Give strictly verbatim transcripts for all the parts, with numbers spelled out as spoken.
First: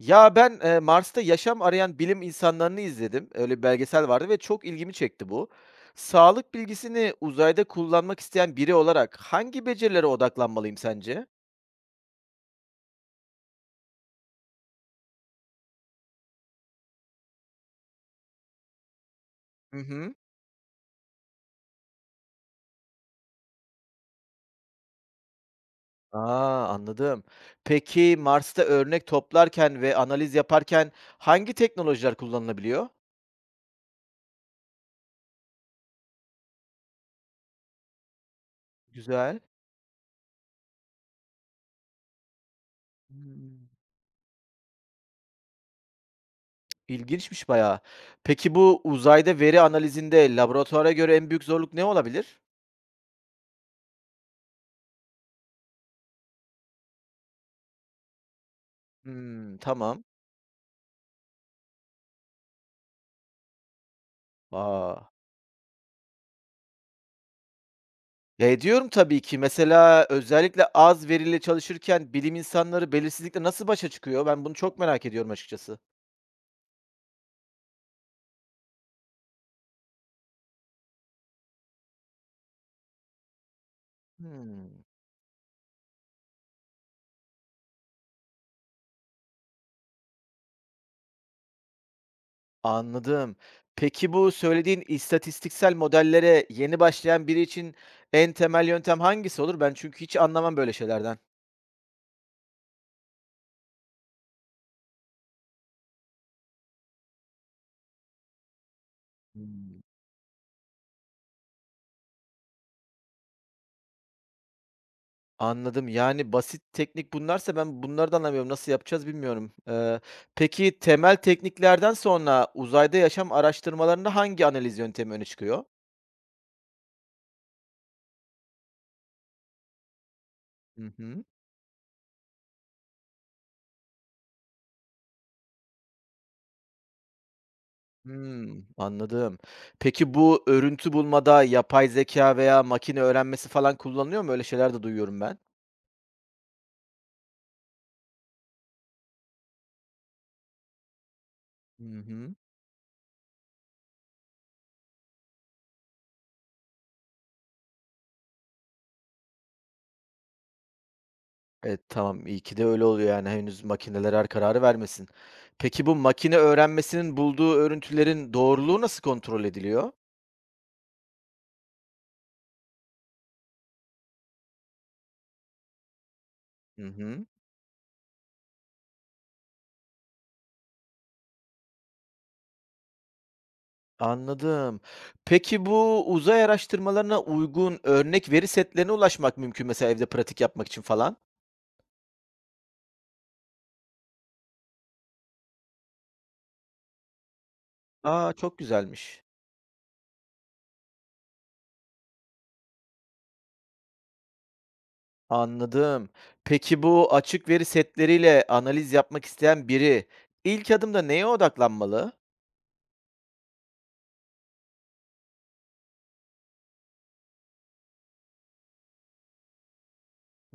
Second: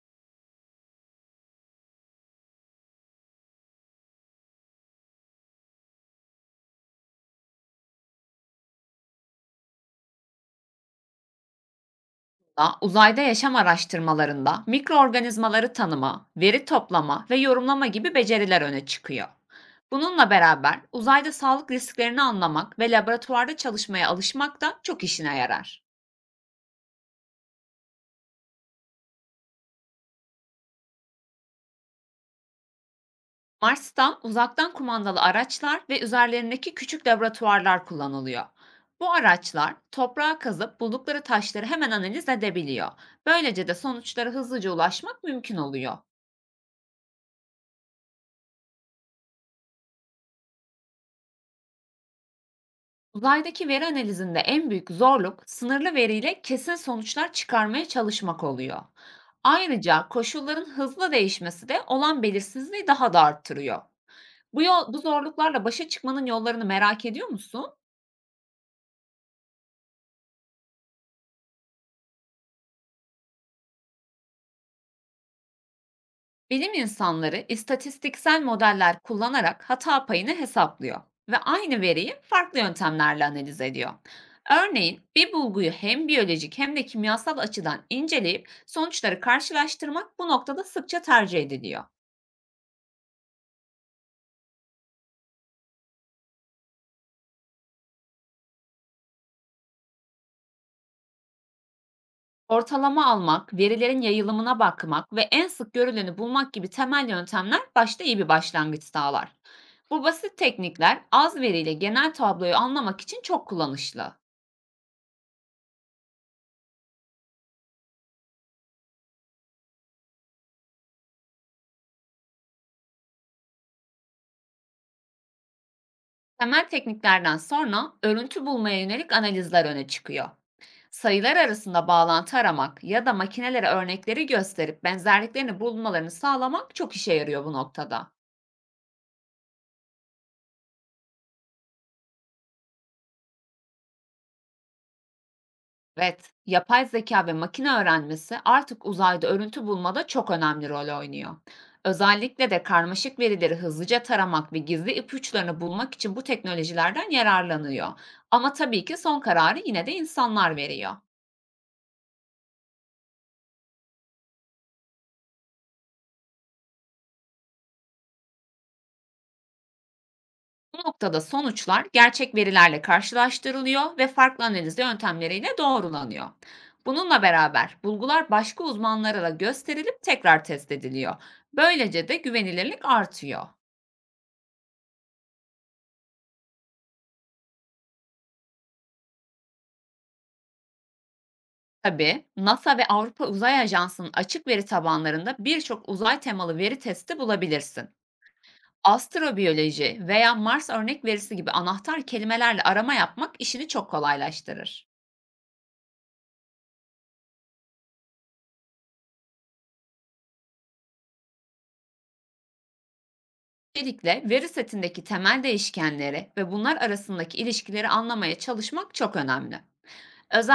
Ya, ben, eee, Mars'ta yaşam arayan bilim insanlarını izledim. Öyle bir belgesel vardı ve çok ilgimi çekti bu. Sağlık bilgisini uzayda kullanmak isteyen biri olarak hangi becerilere odaklanmalıyım sence? Da uzayda yaşam araştırmalarında mikroorganizmaları tanıma, veri toplama ve yorumlama gibi beceriler öne çıkıyor. Hı hı. Bununla beraber uzayda sağlık risklerini anlamak ve laboratuvarda çalışmaya alışmak da çok işine yarar. A, anladım. Peki Mars'ta örnek toplarken ve analiz yaparken hangi teknolojiler kullanılabiliyor? Mars'tan uzaktan kumandalı araçlar ve üzerlerindeki küçük laboratuvarlar kullanılıyor. Bu Güzel. araçlar toprağa kazıp buldukları taşları hemen analiz edebiliyor. Böylece Hımm. de sonuçlara hızlıca ulaşmak mümkün oluyor. İlginçmiş bayağı. Peki bu uzayda veri analizinde laboratuvara göre en büyük zorluk ne olabilir? Uzaydaki veri analizinde en büyük zorluk sınırlı veriyle kesin sonuçlar çıkarmaya çalışmak oluyor. Hımm, tamam. Ayrıca koşulların hızlı değişmesi de olan belirsizliği daha da arttırıyor. Bu, yol, bu A! zorluklarla başa çıkmanın yollarını merak ediyor musun? Ya, ediyorum tabii ki. Mesela özellikle az veriyle çalışırken bilim insanları belirsizlikle nasıl başa çıkıyor? Ben bunu çok merak ediyorum açıkçası. Bilim insanları istatistiksel modeller kullanarak hata payını hesaplıyor ve aynı veriyi farklı yöntemlerle analiz ediyor. Hımm. Örneğin bir bulguyu hem biyolojik hem de kimyasal açıdan inceleyip sonuçları karşılaştırmak bu noktada sıkça tercih ediliyor. Anladım. Peki bu söylediğin istatistiksel modellere yeni başlayan biri için en temel yöntem hangisi olur? Ben çünkü hiç anlamam böyle şeylerden. Ortalama almak, verilerin yayılımına bakmak ve en sık görüleni bulmak gibi temel yöntemler başta iyi bir başlangıç sağlar. Hımm. Bu basit teknikler az veriyle genel tabloyu anlamak için çok kullanışlı. Anladım. Yani, basit teknik bunlarsa ben bunları da anlamıyorum. Nasıl yapacağız bilmiyorum. Eee, peki temel tekniklerden sonra uzayda yaşam araştırmalarında hangi analiz yöntemi öne çıkıyor? Temel tekniklerden sonra örüntü bulmaya yönelik analizler öne çıkıyor. Hı hı. Sayılar arasında bağlantı aramak ya da makinelere örnekleri gösterip benzerliklerini bulmalarını sağlamak çok işe yarıyor bu noktada. Hımm, anladım. Peki bu örüntü bulmada yapay zeka veya makine öğrenmesi falan kullanılıyor mu? Öyle şeyler de duyuyorum ben. Evet, yapay zeka ve makine öğrenmesi artık uzayda örüntü bulmada çok önemli rol oynuyor. Hı hı. Özellikle de karmaşık verileri hızlıca taramak ve gizli ipuçlarını bulmak için bu teknolojilerden yararlanıyor. Ama tabii ki son kararı yine de insanlar veriyor. Evet, tamam. İyi ki de öyle oluyor yani henüz makineler her kararı vermesin. Peki bu makine öğrenmesinin bulduğu örüntülerin doğruluğu nasıl kontrol ediliyor? Bu noktada sonuçlar gerçek verilerle karşılaştırılıyor ve farklı analiz yöntemleriyle doğrulanıyor. Hı Bununla hı. beraber bulgular başka uzmanlara da gösterilip tekrar test ediliyor. Böylece de güvenilirlik artıyor. Anladım. Peki bu uzay araştırmalarına uygun örnek veri setlerine ulaşmak mümkün mesela evde pratik yapmak için falan. Tabii NASA ve Avrupa Uzay Ajansı'nın açık veri tabanlarında birçok uzay temalı veri testi bulabilirsin. Aa çok güzelmiş. Astrobiyoloji veya Mars örnek verisi gibi anahtar kelimelerle arama yapmak işini çok kolaylaştırır. Anladım. Peki bu açık veri setleriyle analiz yapmak isteyen biri ilk adımda neye odaklanmalı? Öncelikle veri setindeki temel değişkenleri ve bunlar arasındaki ilişkileri anlamaya çalışmak çok önemli.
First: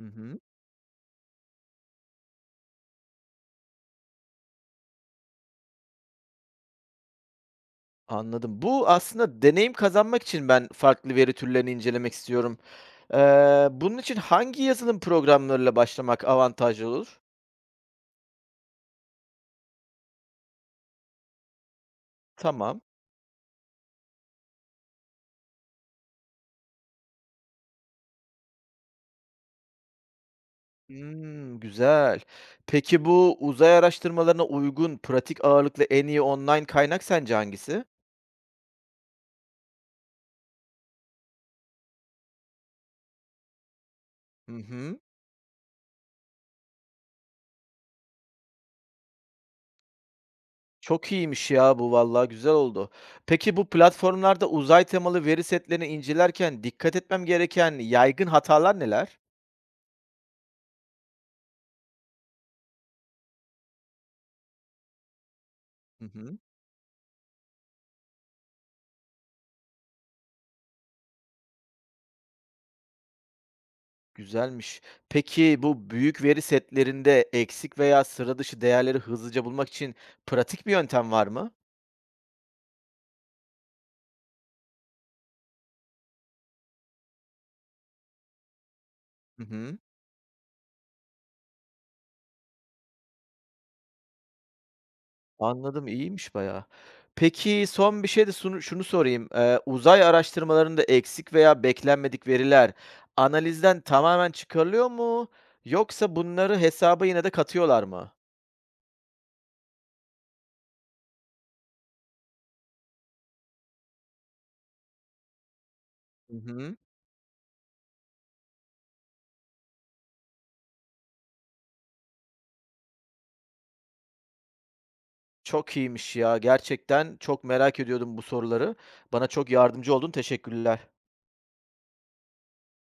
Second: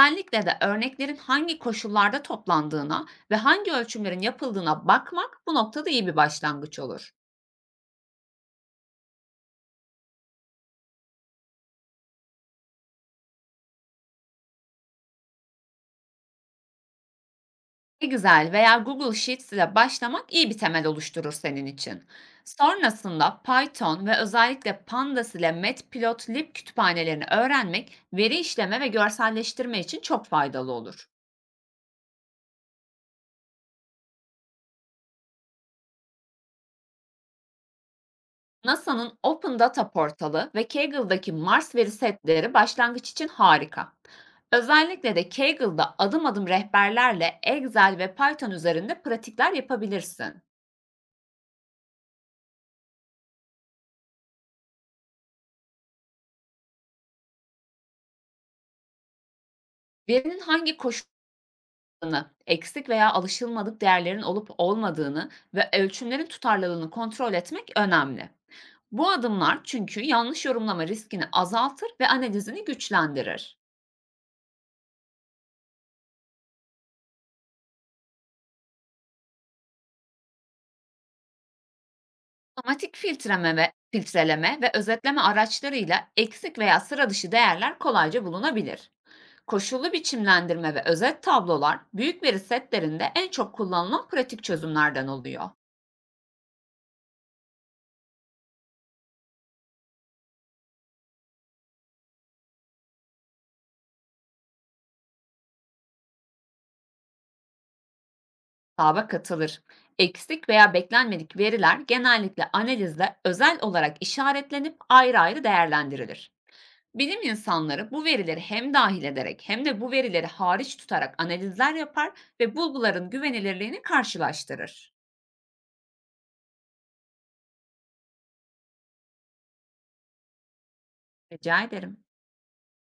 Hı hı. de örneklerin hangi koşullarda toplandığına ve hangi ölçümlerin yapıldığına bakmak bu noktada iyi bir başlangıç olur. Anladım. Bu aslında deneyim kazanmak için ben farklı veri türlerini incelemek istiyorum. Ee, bunun için hangi yazılım programlarıyla başlamak avantajlı olur? Excel veya Google Sheets ile başlamak iyi bir temel oluşturur senin için. Tamam. Sonrasında Python ve özellikle Pandas ile Matplotlib kütüphanelerini öğrenmek veri işleme ve görselleştirme için çok faydalı olur. Hmm, güzel. Peki bu uzay araştırmalarına uygun, pratik ağırlıklı en iyi online kaynak sence hangisi? N A S A'nın Open Data portalı ve Kagle'daki Mars veri setleri başlangıç için harika. Hı hı. Özellikle de Kaggle'da adım adım rehberlerle Excel ve Python üzerinde pratikler yapabilirsin. Çok iyiymiş ya, bu vallahi güzel oldu. Peki bu platformlarda uzay temalı veri setlerini incelerken dikkat etmem gereken yaygın hatalar neler? Verinin hangi koşullarını, eksik veya alışılmadık değerlerin olup olmadığını ve Hı ölçümlerin hı, tutarlılığını kontrol etmek önemli. Bu adımlar çünkü yanlış yorumlama riskini azaltır ve analizini güçlendirir. güzelmiş. Peki bu büyük veri setlerinde eksik veya sıra dışı değerleri hızlıca bulmak için pratik bir yöntem var mı? Otomatik filtreleme, filtreleme ve özetleme araçlarıyla eksik veya sıra dışı değerler kolayca bulunabilir. Hı hı. Koşullu biçimlendirme ve özet tablolar büyük veri setlerinde en çok kullanılan pratik çözümlerden oluyor. Anladım, iyiymiş bayağı. Peki, son bir şey de sunu şunu sorayım. Eee, uzay araştırmalarında eksik veya beklenmedik veriler analizden tamamen çıkarılıyor mu yoksa bunları hesaba yine de katıyorlar mı? Taba katılır. Eksik veya beklenmedik veriler genellikle analizde özel olarak işaretlenip ayrı ayrı değerlendirilir. Hı hı. Bilim insanları bu verileri hem dahil ederek hem de bu verileri hariç tutarak analizler yapar ve bulguların güvenilirliğini karşılaştırır. Çok iyiymiş ya. Gerçekten çok merak ediyordum bu soruları. Bana çok yardımcı oldun. Teşekkürler. Rica ederim.